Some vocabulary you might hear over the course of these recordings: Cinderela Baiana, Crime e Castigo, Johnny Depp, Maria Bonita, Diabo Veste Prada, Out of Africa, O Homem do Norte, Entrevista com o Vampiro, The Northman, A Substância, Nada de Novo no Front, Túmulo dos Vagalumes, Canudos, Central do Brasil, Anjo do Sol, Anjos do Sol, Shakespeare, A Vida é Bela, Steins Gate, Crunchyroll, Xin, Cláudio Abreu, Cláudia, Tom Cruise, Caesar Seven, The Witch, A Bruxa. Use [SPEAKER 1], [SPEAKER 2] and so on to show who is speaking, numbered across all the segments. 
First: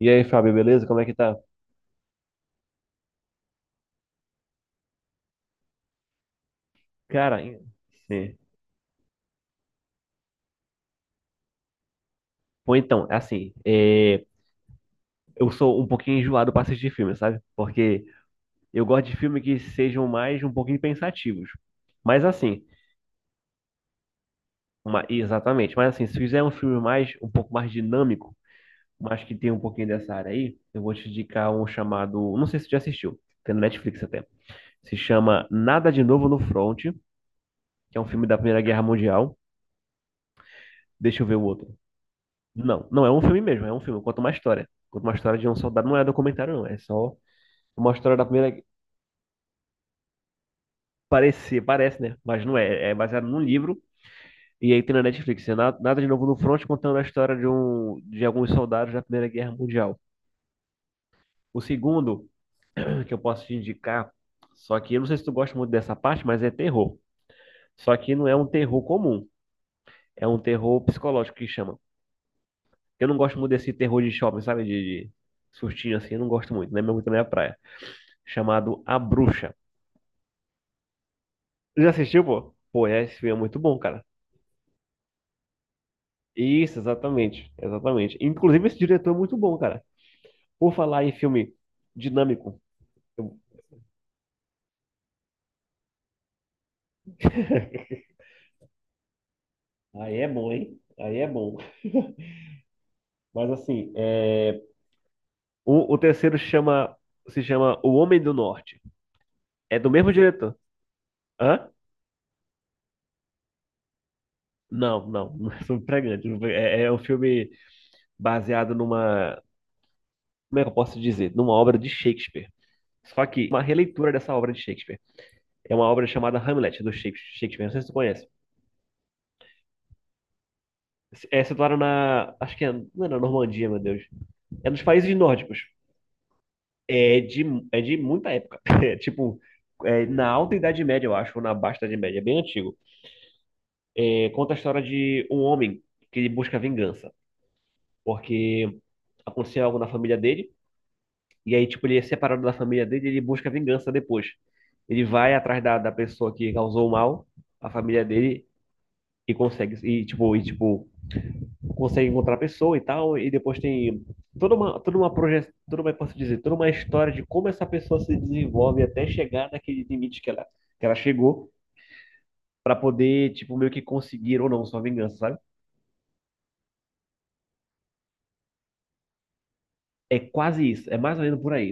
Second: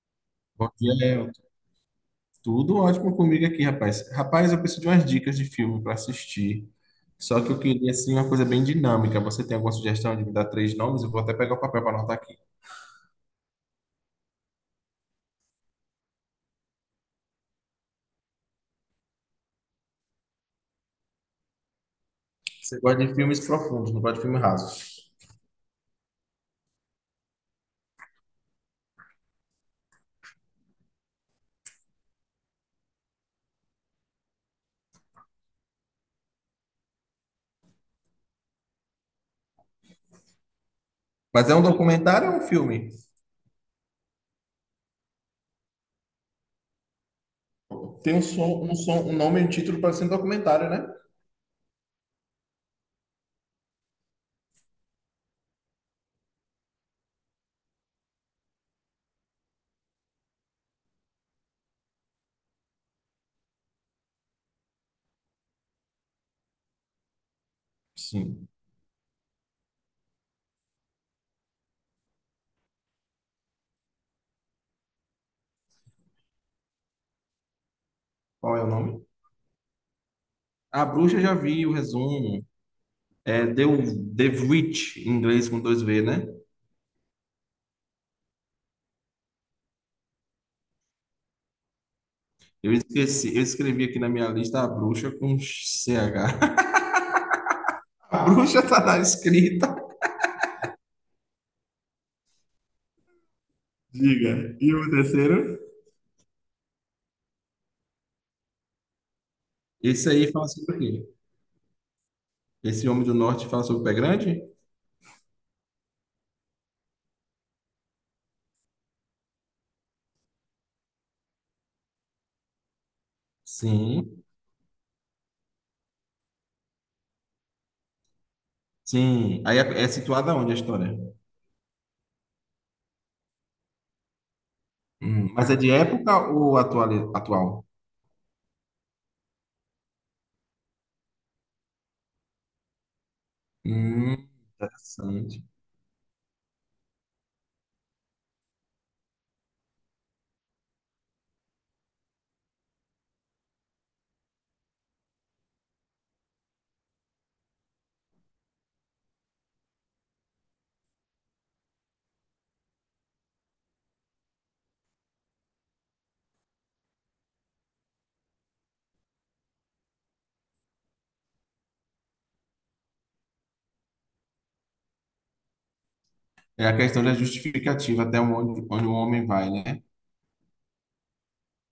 [SPEAKER 1] E aí, Fábio,
[SPEAKER 2] Bom
[SPEAKER 1] beleza?
[SPEAKER 2] dia,
[SPEAKER 1] Como é que
[SPEAKER 2] Léo.
[SPEAKER 1] tá?
[SPEAKER 2] Tudo ótimo comigo aqui, rapaz. Rapaz, eu preciso de umas dicas de filme para assistir.
[SPEAKER 1] Cara,
[SPEAKER 2] Só que eu
[SPEAKER 1] em-
[SPEAKER 2] queria, assim, uma
[SPEAKER 1] é.
[SPEAKER 2] coisa bem dinâmica. Você tem alguma sugestão de me dar 3 nomes? Eu vou até pegar o papel para anotar aqui.
[SPEAKER 1] Pô, então, é assim, é, eu sou um pouquinho enjoado pra assistir filme, sabe? Porque eu gosto de filme que sejam mais um pouquinho pensativos. Mas assim,
[SPEAKER 2] Você gosta de filmes profundos, não gosta de filmes rasos.
[SPEAKER 1] exatamente, mas assim, se fizer um filme mais, um pouco mais dinâmico, mas que tem um pouquinho dessa área aí, eu vou te indicar um chamado, não sei se você já assistiu, tem no Netflix até. Se chama Nada de Novo no Front, que é um filme da Primeira Guerra Mundial. Deixa eu ver o
[SPEAKER 2] Mas é um
[SPEAKER 1] outro.
[SPEAKER 2] documentário ou é um
[SPEAKER 1] Não,
[SPEAKER 2] filme?
[SPEAKER 1] não é um filme mesmo, é um filme, conta uma história. Conta uma história de um soldado, não é documentário, não. É só uma
[SPEAKER 2] Tem
[SPEAKER 1] história
[SPEAKER 2] um
[SPEAKER 1] da primeira.
[SPEAKER 2] som, um som, um nome e um título para ser um documentário, né?
[SPEAKER 1] Parecer, parece, né? Mas não é. É baseado num livro. E aí tem na Netflix. Nada de Novo no Front contando a história de alguns soldados da Primeira Guerra Mundial. O segundo que eu posso te indicar, só que eu não sei se tu gosta muito dessa parte, mas é terror. Só que não é um
[SPEAKER 2] Sim.
[SPEAKER 1] terror comum, é um terror psicológico que chama. Eu não gosto muito desse terror de shopping, sabe? De sustinho assim, eu não gosto muito, não é muito da minha praia.
[SPEAKER 2] Qual é o
[SPEAKER 1] Chamado A
[SPEAKER 2] nome?
[SPEAKER 1] Bruxa.
[SPEAKER 2] A Bruxa já vi o
[SPEAKER 1] Já assistiu,
[SPEAKER 2] resumo.
[SPEAKER 1] pô? Pô, é, esse filme é
[SPEAKER 2] É
[SPEAKER 1] muito bom, cara.
[SPEAKER 2] The Witch, em inglês com dois V, né?
[SPEAKER 1] Isso, exatamente. Exatamente. Inclusive, esse diretor é muito bom, cara. Por falar em filme dinâmico.
[SPEAKER 2] Eu esqueci,
[SPEAKER 1] eu-
[SPEAKER 2] eu escrevi aqui na minha lista a bruxa com C H. A bruxa tá na escrita.
[SPEAKER 1] Aí é bom, hein? Aí é bom. Mas assim,
[SPEAKER 2] Diga.
[SPEAKER 1] é...
[SPEAKER 2] E o terceiro?
[SPEAKER 1] o terceiro chama se chama O Homem do Norte. É do
[SPEAKER 2] Esse
[SPEAKER 1] mesmo
[SPEAKER 2] aí fala
[SPEAKER 1] diretor.
[SPEAKER 2] sobre o quê?
[SPEAKER 1] Hã?
[SPEAKER 2] Esse homem do norte fala sobre o pé grande?
[SPEAKER 1] Não é sobre pregante. É um filme baseado numa, como é que eu posso dizer? Numa obra de Shakespeare. Só que uma releitura
[SPEAKER 2] Sim.
[SPEAKER 1] dessa obra de Shakespeare. É uma obra chamada Hamlet, do Shakespeare. Não sei se tu conhece.
[SPEAKER 2] Sim. Aí é situada onde a história?
[SPEAKER 1] É situada na. Acho que é, não é na Normandia, meu Deus. É nos países
[SPEAKER 2] Hum. Mas é
[SPEAKER 1] nórdicos.
[SPEAKER 2] de época ou atual?
[SPEAKER 1] É de,
[SPEAKER 2] Atual?
[SPEAKER 1] é de muita época. É, tipo, é na Alta Idade Média, eu acho, ou na Baixa Idade Média. É bem antigo.
[SPEAKER 2] Hum,
[SPEAKER 1] É, conta a história de um
[SPEAKER 2] interessante.
[SPEAKER 1] homem que ele busca vingança. Porque aconteceu algo na família dele. E aí, tipo, ele é separado da família dele e ele busca vingança depois. Ele vai atrás da pessoa que causou o mal à família dele e consegue. E, tipo, consegue encontrar a pessoa e tal, e depois tem toda uma projeção, toda uma, posso dizer, toda uma história de como essa pessoa se desenvolve até chegar naquele limite que ela chegou para poder, tipo, meio que conseguir ou não sua vingança, sabe?
[SPEAKER 2] É a questão da justificativa, até onde, onde o homem vai, né?
[SPEAKER 1] É quase isso, é mais ou menos por aí.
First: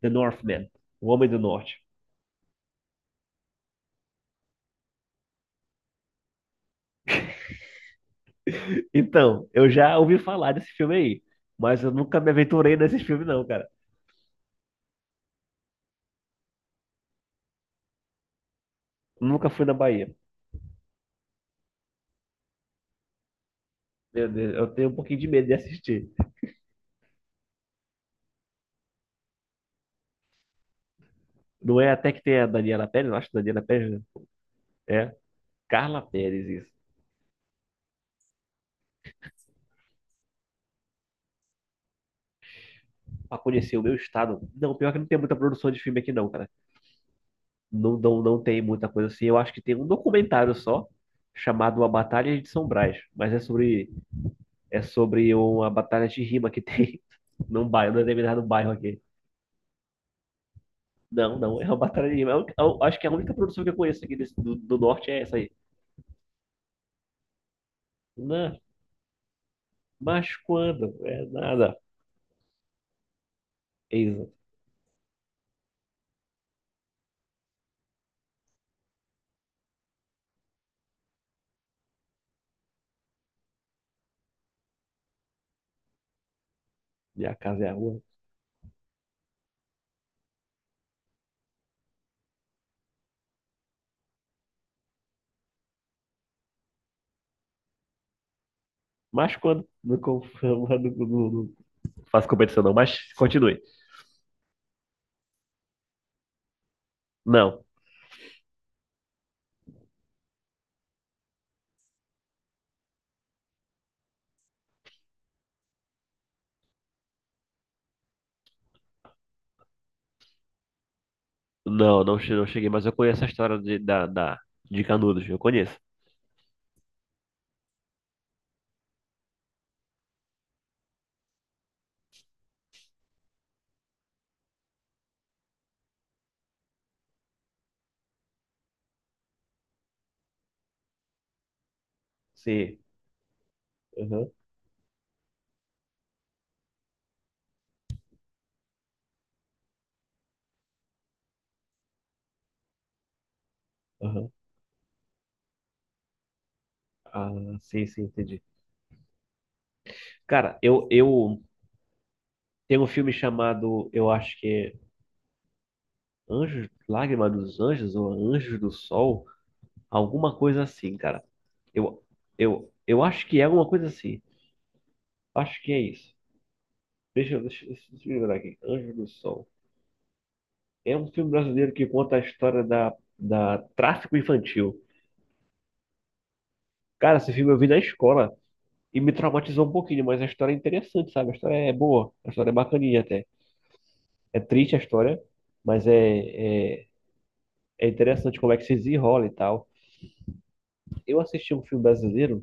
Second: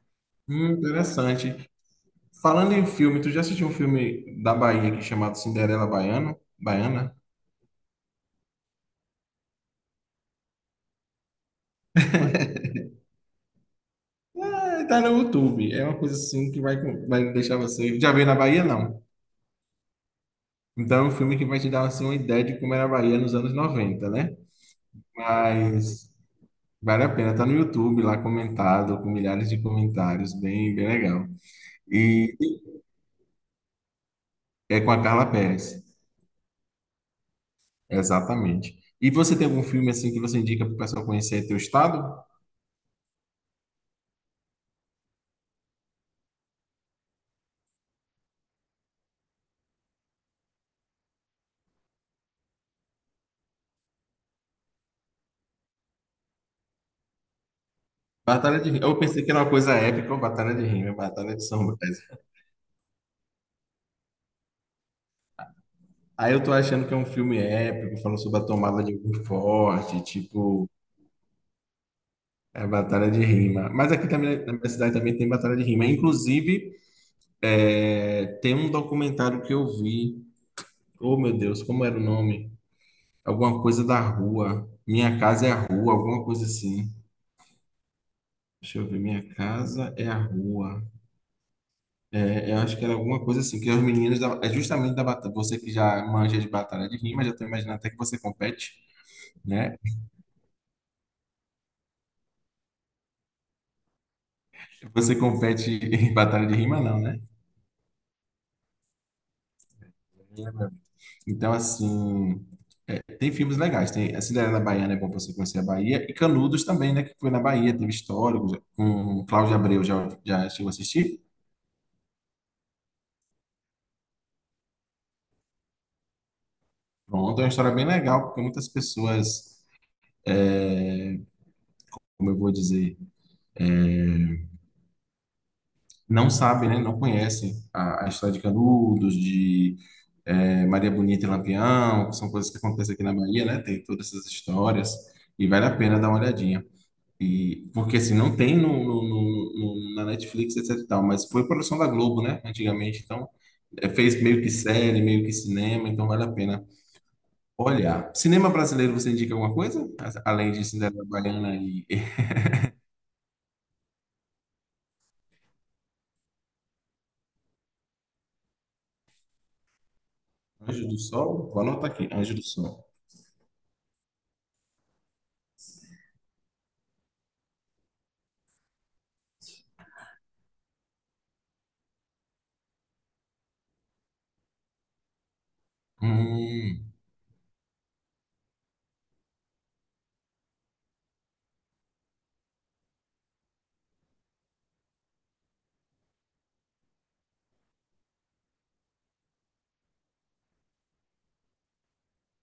[SPEAKER 1] The Northman, O Homem do
[SPEAKER 2] Interessante.
[SPEAKER 1] Norte.
[SPEAKER 2] Falando em filme, tu já assistiu um filme da Bahia aqui chamado Cinderela Baiana? Baiana?
[SPEAKER 1] Então, eu já ouvi falar desse filme aí, mas eu nunca me aventurei nesse filme não, cara.
[SPEAKER 2] É, tá no YouTube. É uma coisa assim que vai deixar você. Já veio na Bahia, não?
[SPEAKER 1] Nunca fui na Bahia.
[SPEAKER 2] Então, é um filme que vai te dar assim, uma ideia de como era a Bahia nos anos 90,
[SPEAKER 1] Meu
[SPEAKER 2] né?
[SPEAKER 1] Deus, eu tenho um pouquinho de medo de assistir.
[SPEAKER 2] Mas vale a pena, tá no YouTube lá comentado, com milhares de comentários, bem, bem legal.
[SPEAKER 1] Não é até que
[SPEAKER 2] E
[SPEAKER 1] tem a Daniela Pérez, eu acho que Daniela Pérez, né?
[SPEAKER 2] é com a
[SPEAKER 1] É,
[SPEAKER 2] Carla Pérez,
[SPEAKER 1] Carla Pérez, isso.
[SPEAKER 2] exatamente. E você tem algum filme assim que você indica para o pessoal conhecer teu estado?
[SPEAKER 1] Pra conhecer o meu estado. Não, pior que não tem muita produção de filme aqui não, cara. Não tem muita coisa assim. Eu acho que tem um documentário só, chamado A Batalha de São Brás. É sobre uma batalha de rima que tem num determinado
[SPEAKER 2] Batalha de
[SPEAKER 1] bairro
[SPEAKER 2] Rima. Eu
[SPEAKER 1] aqui.
[SPEAKER 2] pensei que era uma coisa épica, ou Batalha de Rima, é Batalha
[SPEAKER 1] Não,
[SPEAKER 2] de
[SPEAKER 1] não,
[SPEAKER 2] São
[SPEAKER 1] é uma
[SPEAKER 2] Brás.
[SPEAKER 1] batalha de rima. Eu acho que a única produção que eu conheço aqui do norte é essa aí.
[SPEAKER 2] Aí eu tô achando que é um filme épico, falando sobre a
[SPEAKER 1] Não,
[SPEAKER 2] tomada de algum forte,
[SPEAKER 1] mas
[SPEAKER 2] tipo...
[SPEAKER 1] quando? É nada.
[SPEAKER 2] É batalha de rima. Mas aqui
[SPEAKER 1] Eisa,
[SPEAKER 2] também, na minha cidade também tem batalha de rima. Inclusive, é, tem um documentário que eu vi. Oh, meu Deus, como era o nome? Alguma coisa da rua. Minha casa é a rua, alguma coisa assim.
[SPEAKER 1] minha casa é a rua.
[SPEAKER 2] Deixa eu ver, minha casa é a rua. É, eu acho que era alguma coisa assim, que os meninos é justamente da batalha. Você que já manja de batalha de rima, já tô imaginando até que você compete,
[SPEAKER 1] Mas quando?
[SPEAKER 2] né?
[SPEAKER 1] Não, não, não, não faço competição não, mas continue.
[SPEAKER 2] Você compete em batalha de rima, não, né?
[SPEAKER 1] Não.
[SPEAKER 2] Então, assim. Tem filmes legais, tem a Cinderela Baiana é bom para você conhecer a Bahia, e Canudos também, né, que foi na Bahia, teve histórico, com Cláudio Abreu, já, já chegou a assistir?
[SPEAKER 1] Não cheguei, mas eu conheço a história de Canudos, eu conheço.
[SPEAKER 2] Pronto, é uma história bem legal, porque muitas pessoas, como eu vou dizer, não sabem, né, não conhecem a história de Canudos, de Maria Bonita e Lampião, que são coisas que
[SPEAKER 1] Sim.
[SPEAKER 2] acontecem aqui na Bahia, né, tem todas essas
[SPEAKER 1] Aham,
[SPEAKER 2] histórias, e vale a pena dar uma olhadinha. E, porque assim, não tem na Netflix, etc e tal, mas foi produção da Globo, né, antigamente, então é, fez
[SPEAKER 1] aham.
[SPEAKER 2] meio que série, meio que cinema, então vale a pena
[SPEAKER 1] Ah, sim, sim,
[SPEAKER 2] olhar.
[SPEAKER 1] entendi.
[SPEAKER 2] Cinema brasileiro, você indica alguma coisa? Além
[SPEAKER 1] Cara,
[SPEAKER 2] de
[SPEAKER 1] eu,
[SPEAKER 2] Cinderela
[SPEAKER 1] eu
[SPEAKER 2] Baiana e
[SPEAKER 1] tenho um filme chamado, eu acho que é Anjos, Lágrima dos Anjos ou Anjos do Sol, alguma coisa
[SPEAKER 2] Anjo
[SPEAKER 1] assim,
[SPEAKER 2] do
[SPEAKER 1] cara.
[SPEAKER 2] Sol? Vou anotar
[SPEAKER 1] Eu,
[SPEAKER 2] aqui, Anjo do
[SPEAKER 1] eu,
[SPEAKER 2] Sol.
[SPEAKER 1] eu acho que é alguma coisa assim. Acho que é isso. Deixa eu lembrar aqui. Anjos do Sol. É um filme brasileiro que conta a história da tráfico infantil.
[SPEAKER 2] Hum,
[SPEAKER 1] Cara, esse filme eu vi na escola. E me traumatizou um pouquinho, mas a história é interessante, sabe? A história é boa, a história é bacaninha até. É triste a história, mas é, é, é interessante como é que se desenrola e tal. Eu assisti um filme brasileiro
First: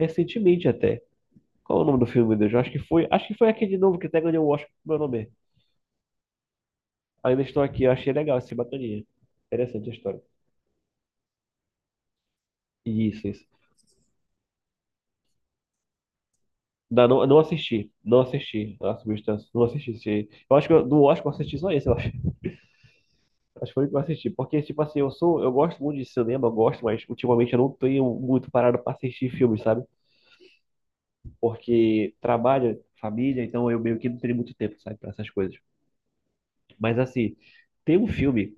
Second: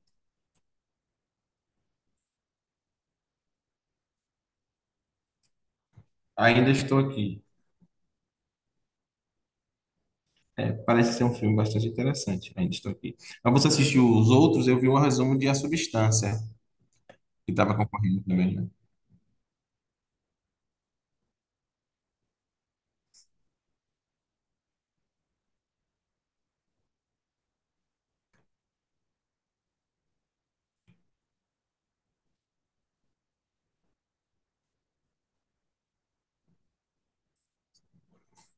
[SPEAKER 1] recentemente até. Qual é o nome do filme, meu Deus? Eu acho que foi, acho que foi aquele de novo que até ganhou o Oscar com meu nome.
[SPEAKER 2] ainda estou aqui.
[SPEAKER 1] Ainda estou aqui, eu achei legal esse bacaninha. Interessante a história.
[SPEAKER 2] É, parece ser um filme bastante interessante. Ainda estou aqui.
[SPEAKER 1] Isso, isso.
[SPEAKER 2] Mas você assistiu os outros? Eu vi o resumo de A Substância,
[SPEAKER 1] Não, não, não
[SPEAKER 2] que estava
[SPEAKER 1] assisti, não
[SPEAKER 2] concorrendo também, né?
[SPEAKER 1] assisti A Substância, não assisti. Eu acho que do Oscar eu assisti só esse, eu acho. Acho que foi o que eu assisti. Porque, tipo assim, eu gosto muito de cinema, eu gosto, mas ultimamente eu não tenho muito parado pra assistir filmes, sabe? Porque trabalho, família, então eu meio que não tenho muito tempo, sabe, pra essas coisas. Mas assim, tem um filme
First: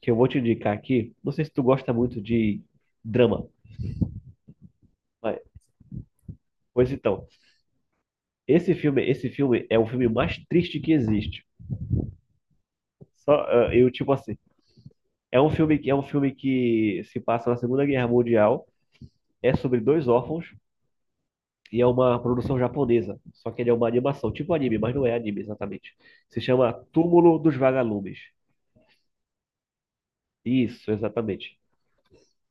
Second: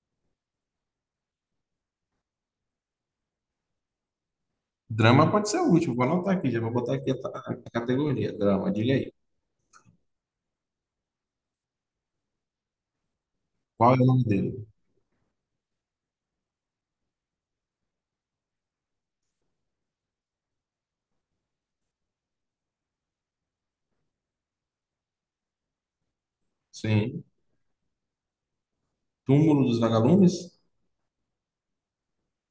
[SPEAKER 1] que eu vou te indicar aqui. Não sei se tu gosta muito de drama,
[SPEAKER 2] Drama
[SPEAKER 1] mas,
[SPEAKER 2] pode ser o último, vou anotar aqui, já vou
[SPEAKER 1] pois
[SPEAKER 2] botar aqui
[SPEAKER 1] então,
[SPEAKER 2] a categoria, drama, diga aí.
[SPEAKER 1] esse filme é o filme mais triste que existe. Só, ah, eu,
[SPEAKER 2] Qual é o
[SPEAKER 1] tipo
[SPEAKER 2] nome
[SPEAKER 1] assim,
[SPEAKER 2] dele?
[SPEAKER 1] é um filme que se passa na Segunda Guerra Mundial. É sobre dois órfãos. E é uma produção japonesa. Só que ele é uma animação, tipo anime, mas não é anime exatamente. Se chama
[SPEAKER 2] Sim.
[SPEAKER 1] Túmulo dos Vagalumes.
[SPEAKER 2] Túmulo dos Vagalumes?
[SPEAKER 1] Isso, exatamente.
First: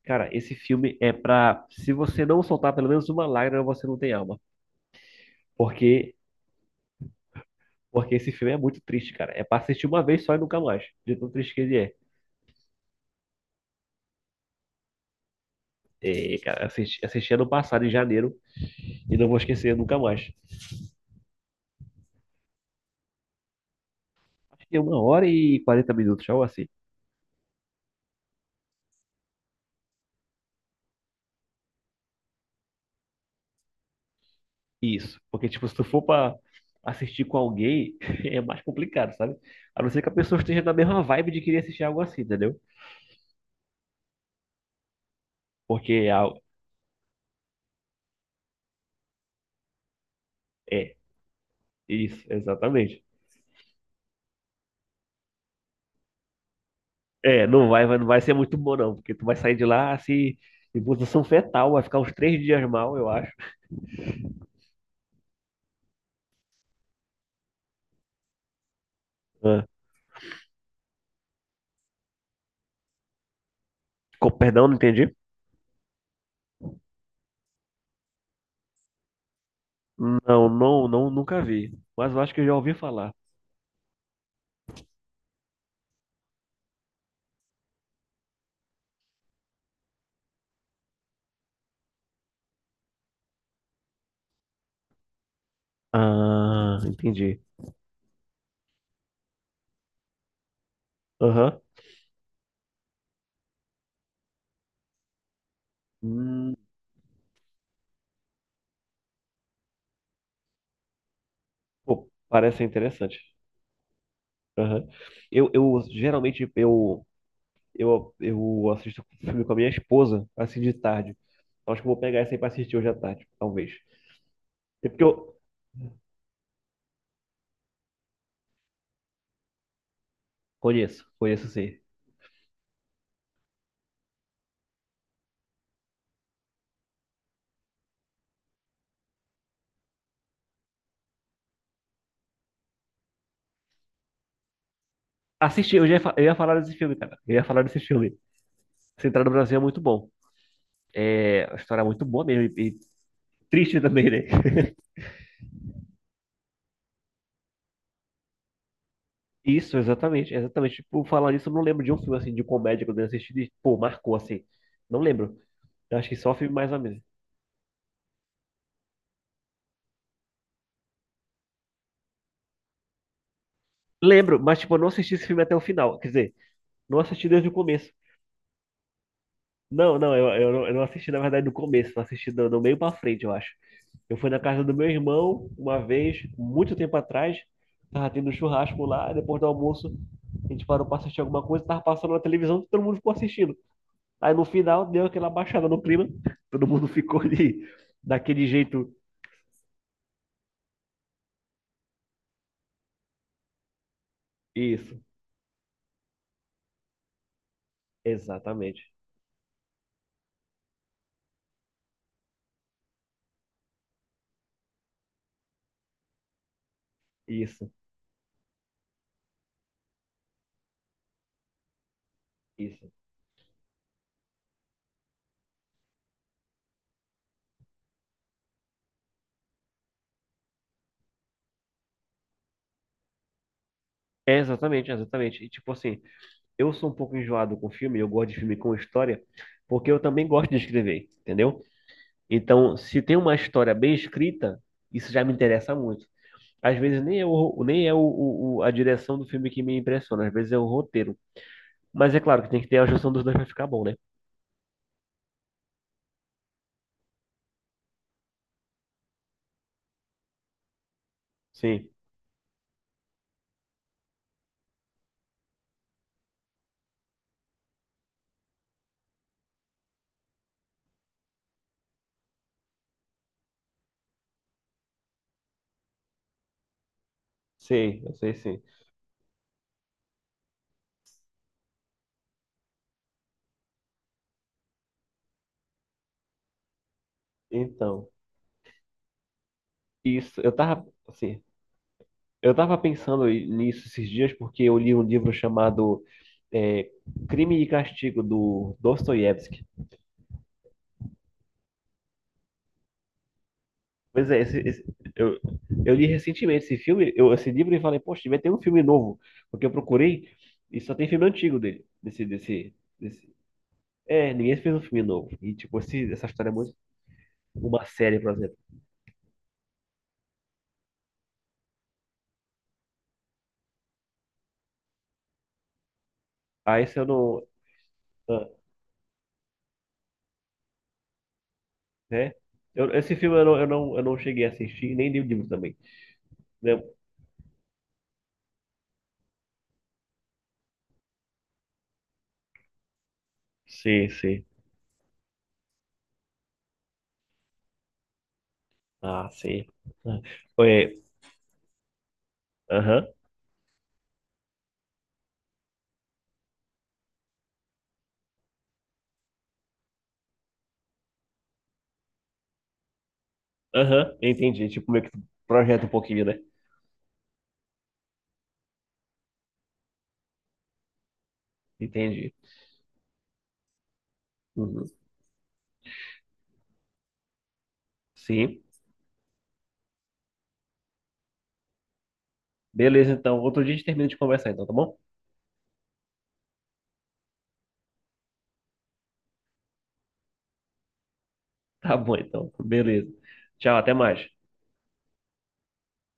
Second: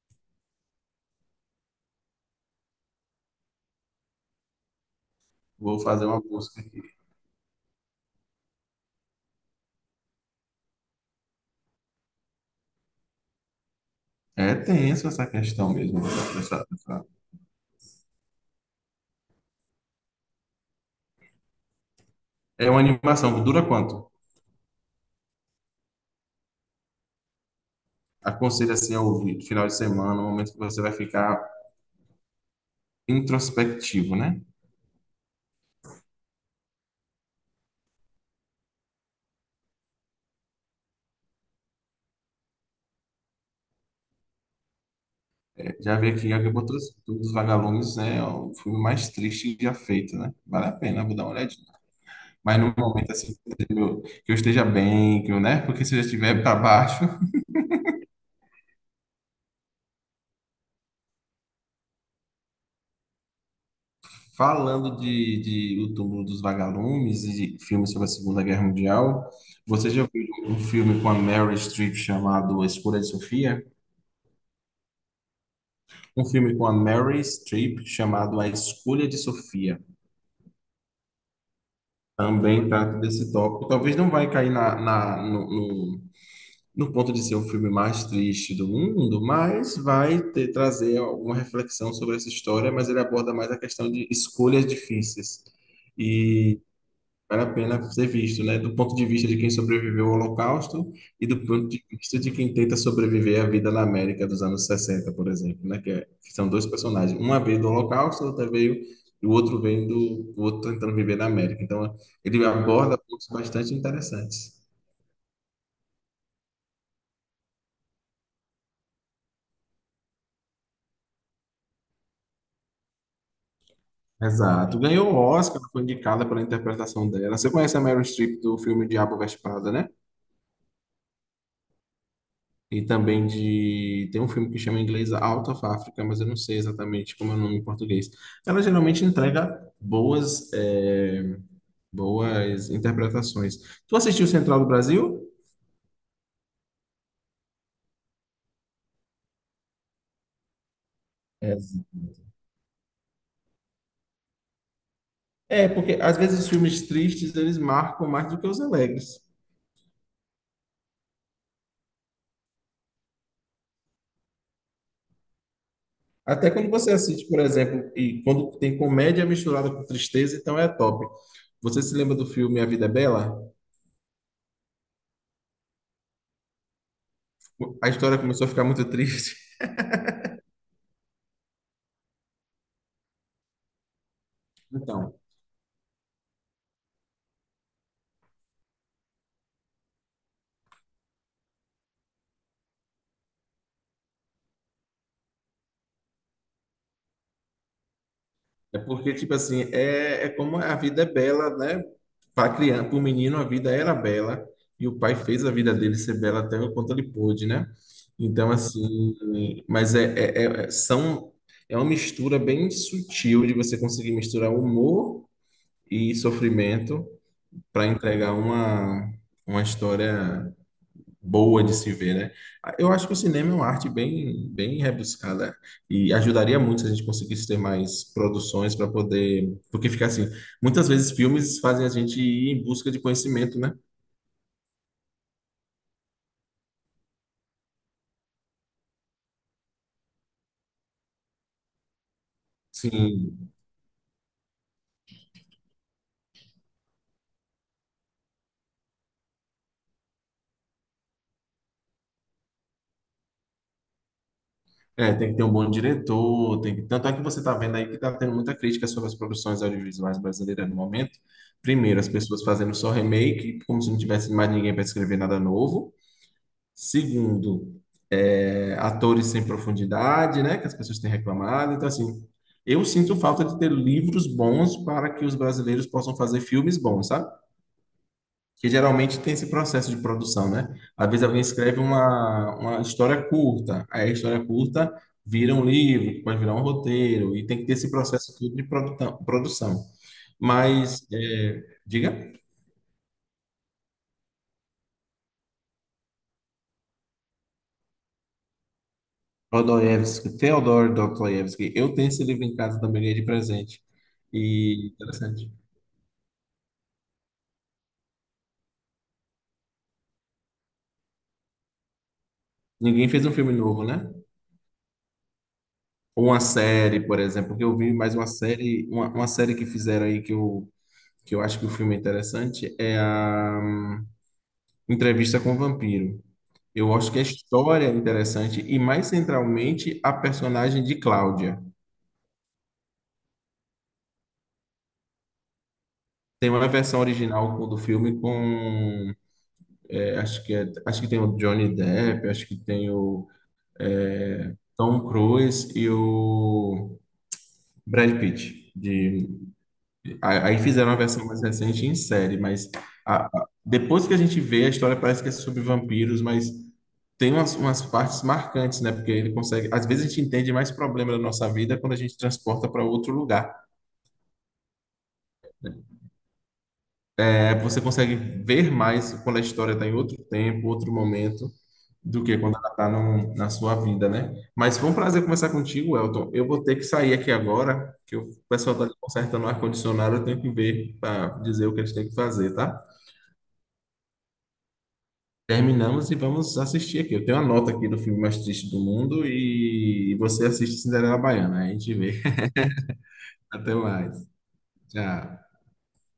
[SPEAKER 1] Cara, esse filme é pra. Se você não soltar pelo menos uma lágrima, você não tem alma.
[SPEAKER 2] Vou fazer
[SPEAKER 1] Porque,
[SPEAKER 2] uma busca aqui.
[SPEAKER 1] porque esse filme é muito triste, cara. É pra assistir uma vez só e nunca mais. De tão triste que ele é.
[SPEAKER 2] É tenso essa questão mesmo.
[SPEAKER 1] É,
[SPEAKER 2] dessa-
[SPEAKER 1] cara,
[SPEAKER 2] dessa-
[SPEAKER 1] assisti ano passado, em janeiro, e não vou esquecer nunca mais.
[SPEAKER 2] É uma animação que dura quanto?
[SPEAKER 1] É uma hora e 40 minutos, algo assim.
[SPEAKER 2] Aconselho assim a ouvir, final de semana, no momento que você vai ficar introspectivo, né?
[SPEAKER 1] Isso, porque tipo, se tu for pra assistir com alguém, é mais complicado, sabe? A não ser que a pessoa esteja na mesma vibe de querer assistir algo assim, entendeu?
[SPEAKER 2] É, já
[SPEAKER 1] Porque
[SPEAKER 2] vi
[SPEAKER 1] é,
[SPEAKER 2] aqui já que botou todos os vagalumes, né? É o filme mais triste já feito, né? Vale a
[SPEAKER 1] é,
[SPEAKER 2] pena, vou dar uma olhadinha.
[SPEAKER 1] isso,
[SPEAKER 2] Mas no
[SPEAKER 1] exatamente.
[SPEAKER 2] momento assim que eu esteja bem, que eu, né? Porque se eu já estiver para baixo...
[SPEAKER 1] É, não vai ser muito bom não, porque tu vai sair de lá assim, em posição fetal, vai ficar uns três dias mal, eu acho.
[SPEAKER 2] Falando de O Túmulo dos Vagalumes e filmes sobre a Segunda Guerra Mundial,
[SPEAKER 1] Ah,
[SPEAKER 2] você já viu um filme com a Meryl Streep chamado A Escolha de Sofia?
[SPEAKER 1] perdão, não entendi?
[SPEAKER 2] Um filme com a Meryl Streep chamado A Escolha de Sofia.
[SPEAKER 1] Não, nunca vi, mas eu acho que eu já
[SPEAKER 2] Também
[SPEAKER 1] ouvi
[SPEAKER 2] trata
[SPEAKER 1] falar.
[SPEAKER 2] desse tópico. Talvez não vai cair no ponto de ser o filme mais triste do mundo, mas vai trazer alguma reflexão sobre essa história, mas ele aborda mais a questão de escolhas difíceis.
[SPEAKER 1] Ah, entendi.
[SPEAKER 2] Vale a pena ser visto, né? Do ponto de vista de quem sobreviveu ao Holocausto e do
[SPEAKER 1] Aham.
[SPEAKER 2] ponto de vista de quem tenta sobreviver à vida na América dos anos 60, por exemplo, né? Que, que são
[SPEAKER 1] Hum,
[SPEAKER 2] dois personagens. Uma veio do Holocausto, outra veio, e o outro vem do, o outro tentando viver na América. Então,
[SPEAKER 1] pô,
[SPEAKER 2] ele
[SPEAKER 1] parece ser
[SPEAKER 2] aborda
[SPEAKER 1] interessante.
[SPEAKER 2] pontos bastante interessantes.
[SPEAKER 1] Aham. Eu, eu geralmente eu eu assisto filme com a minha esposa, assim de tarde. Acho que eu vou pegar essa aí pra assistir hoje à tarde, talvez.
[SPEAKER 2] Exato.
[SPEAKER 1] É porque
[SPEAKER 2] Ganhou o
[SPEAKER 1] eu
[SPEAKER 2] Oscar, foi indicada pela interpretação dela. Você conhece a Meryl Streep do filme Diabo Veste Prada, né?
[SPEAKER 1] conheço sim.
[SPEAKER 2] E também de... Tem um filme que chama em inglês Out of Africa, mas eu não sei exatamente como é o nome em português. Ela geralmente entrega boas, boas interpretações. Tu assistiu Central do Brasil?
[SPEAKER 1] Assisti, eu ia falar desse filme, cara. Eu ia falar desse filme. Central do Brasil é muito bom. É, a
[SPEAKER 2] É.
[SPEAKER 1] história é muito boa mesmo e triste também, né?
[SPEAKER 2] É, porque às vezes os filmes tristes eles marcam mais do que os alegres.
[SPEAKER 1] Isso, exatamente, exatamente. Por falar nisso, eu não lembro de um filme assim de comédia que eu tenha assistido e, pô, marcou assim. Não lembro. Eu acho que só
[SPEAKER 2] Até
[SPEAKER 1] filme
[SPEAKER 2] quando
[SPEAKER 1] mais ou
[SPEAKER 2] você
[SPEAKER 1] menos.
[SPEAKER 2] assiste, por exemplo, e quando tem comédia misturada com tristeza, então é top. Você se lembra do filme A Vida é Bela?
[SPEAKER 1] Lembro, mas tipo, eu não assisti esse filme até o final. Quer dizer, não assisti desde o
[SPEAKER 2] A
[SPEAKER 1] começo.
[SPEAKER 2] história começou a ficar muito triste.
[SPEAKER 1] Eu não assisti, na verdade, do começo, eu assisti do meio pra frente, eu acho. Eu fui na casa do meu
[SPEAKER 2] Então,
[SPEAKER 1] irmão uma vez, muito tempo atrás, tava tendo um churrasco lá, e depois do almoço, a gente parou pra assistir alguma coisa, tava passando na televisão, todo mundo ficou assistindo. Aí no final deu aquela baixada no clima, todo mundo ficou ali, daquele
[SPEAKER 2] é
[SPEAKER 1] jeito.
[SPEAKER 2] porque, tipo assim, é como é, a vida é bela, né? Para criança, para o menino, a vida era bela e o
[SPEAKER 1] Isso,
[SPEAKER 2] pai fez a vida dele ser bela até o quanto ele pôde, né? Então,
[SPEAKER 1] exatamente.
[SPEAKER 2] assim, mas são, é uma mistura bem sutil de você conseguir misturar humor e sofrimento
[SPEAKER 1] Isso,
[SPEAKER 2] para entregar uma história boa de se ver, né? Ah, eu
[SPEAKER 1] isso.
[SPEAKER 2] acho que o cinema é uma arte bem, bem rebuscada e ajudaria muito se a gente conseguisse ter mais produções para poder, porque fica assim, muitas vezes filmes fazem a gente ir em busca de conhecimento, né?
[SPEAKER 1] É, exatamente, exatamente. E tipo assim, eu sou um pouco enjoado com filme, eu gosto de filme com história, porque eu também gosto de escrever, entendeu? Então, se tem uma
[SPEAKER 2] Sim,
[SPEAKER 1] história bem escrita, isso já me interessa muito. Às vezes nem é, o, nem é o- a direção do filme que me impressiona, às vezes é o roteiro. Mas é claro que tem que ter a junção dos dois para ficar bom, né?
[SPEAKER 2] é, tem que ter um bom diretor, tem que... Tanto é que você está vendo aí que está tendo muita crítica sobre as produções audiovisuais brasileiras no momento.
[SPEAKER 1] Sim,
[SPEAKER 2] Primeiro, as pessoas fazendo só remake, como se não tivesse mais ninguém para escrever nada novo. Segundo, é, atores sem profundidade, né, que as pessoas têm reclamado. Então, assim, eu sinto falta de ter livros bons para que os brasileiros possam fazer filmes bons, sabe?
[SPEAKER 1] sim, eu sei sim.
[SPEAKER 2] Que geralmente tem esse processo de produção, né? Às vezes alguém escreve uma história curta, aí a história curta vira um livro, que pode virar um roteiro, e tem que ter esse
[SPEAKER 1] Então,
[SPEAKER 2] processo todo de produção.
[SPEAKER 1] isso, eu tava,
[SPEAKER 2] Mas,
[SPEAKER 1] assim,
[SPEAKER 2] é, diga.
[SPEAKER 1] eu tava pensando nisso esses dias porque eu li um livro chamado é, Crime e Castigo, do Dostoiévski.
[SPEAKER 2] Dostoiévski, Theodor Dostoiévski. Eu tenho esse livro em casa também, ganhei de presente.
[SPEAKER 1] Pois é, esse,
[SPEAKER 2] E
[SPEAKER 1] esse- eu,
[SPEAKER 2] interessante.
[SPEAKER 1] eu li recentemente esse livro, e falei, poxa, vai ter um filme novo, porque eu procurei e só tem filme antigo dele,
[SPEAKER 2] Ninguém fez um filme novo, né?
[SPEAKER 1] É, ninguém fez um filme novo. E, tipo, essa
[SPEAKER 2] Ou uma
[SPEAKER 1] história é muito...
[SPEAKER 2] série, por exemplo, que eu
[SPEAKER 1] Uma
[SPEAKER 2] vi mais
[SPEAKER 1] série,
[SPEAKER 2] uma
[SPEAKER 1] por exemplo.
[SPEAKER 2] série, uma série que fizeram aí que eu acho que o filme é interessante é a Entrevista com o Vampiro.
[SPEAKER 1] Ah,
[SPEAKER 2] Eu
[SPEAKER 1] esse eu
[SPEAKER 2] acho que a
[SPEAKER 1] não...
[SPEAKER 2] história é
[SPEAKER 1] Ah,
[SPEAKER 2] interessante e mais centralmente a personagem de Cláudia.
[SPEAKER 1] né? Esse filme eu não cheguei a assistir, nem li o livro também.
[SPEAKER 2] Tem uma
[SPEAKER 1] Né?
[SPEAKER 2] versão original do filme com, é, acho que tem o Johnny Depp, acho que tem o
[SPEAKER 1] Sim, sim.
[SPEAKER 2] Tom Cruise e o Brad Pitt. De,
[SPEAKER 1] Ah, sim. Ah,
[SPEAKER 2] a- aí fizeram uma
[SPEAKER 1] é,
[SPEAKER 2] versão mais recente em série, mas
[SPEAKER 1] aham,
[SPEAKER 2] depois que a gente vê, a história parece que é sobre vampiros, mas tem umas, umas partes marcantes, né? Porque ele consegue. Às vezes a gente entende mais problema da nossa vida quando a gente transporta para outro lugar.
[SPEAKER 1] aham, entendi. Tipo, meio que projeta um pouquinho, né?
[SPEAKER 2] É, você consegue ver mais quando a história está em outro tempo, outro momento. Do
[SPEAKER 1] Entendi.
[SPEAKER 2] que quando ela está na sua vida, né? Mas
[SPEAKER 1] Uhum.
[SPEAKER 2] foi um prazer conversar contigo, Elton. Eu vou ter que sair aqui agora, que o
[SPEAKER 1] Sim.
[SPEAKER 2] pessoal está consertando o ar-condicionado, eu tenho que ver para dizer o que eles têm que fazer, tá?
[SPEAKER 1] Beleza, então. Outro dia a gente termina de conversar, então, tá bom?
[SPEAKER 2] Terminamos e vamos assistir aqui. Eu tenho a nota aqui do filme mais triste do mundo e você assiste Cinderela Baiana. Aí a gente
[SPEAKER 1] Tá bom,
[SPEAKER 2] vê.
[SPEAKER 1] então. Beleza.
[SPEAKER 2] Até
[SPEAKER 1] Tchau, até
[SPEAKER 2] mais.
[SPEAKER 1] mais.
[SPEAKER 2] Tchau.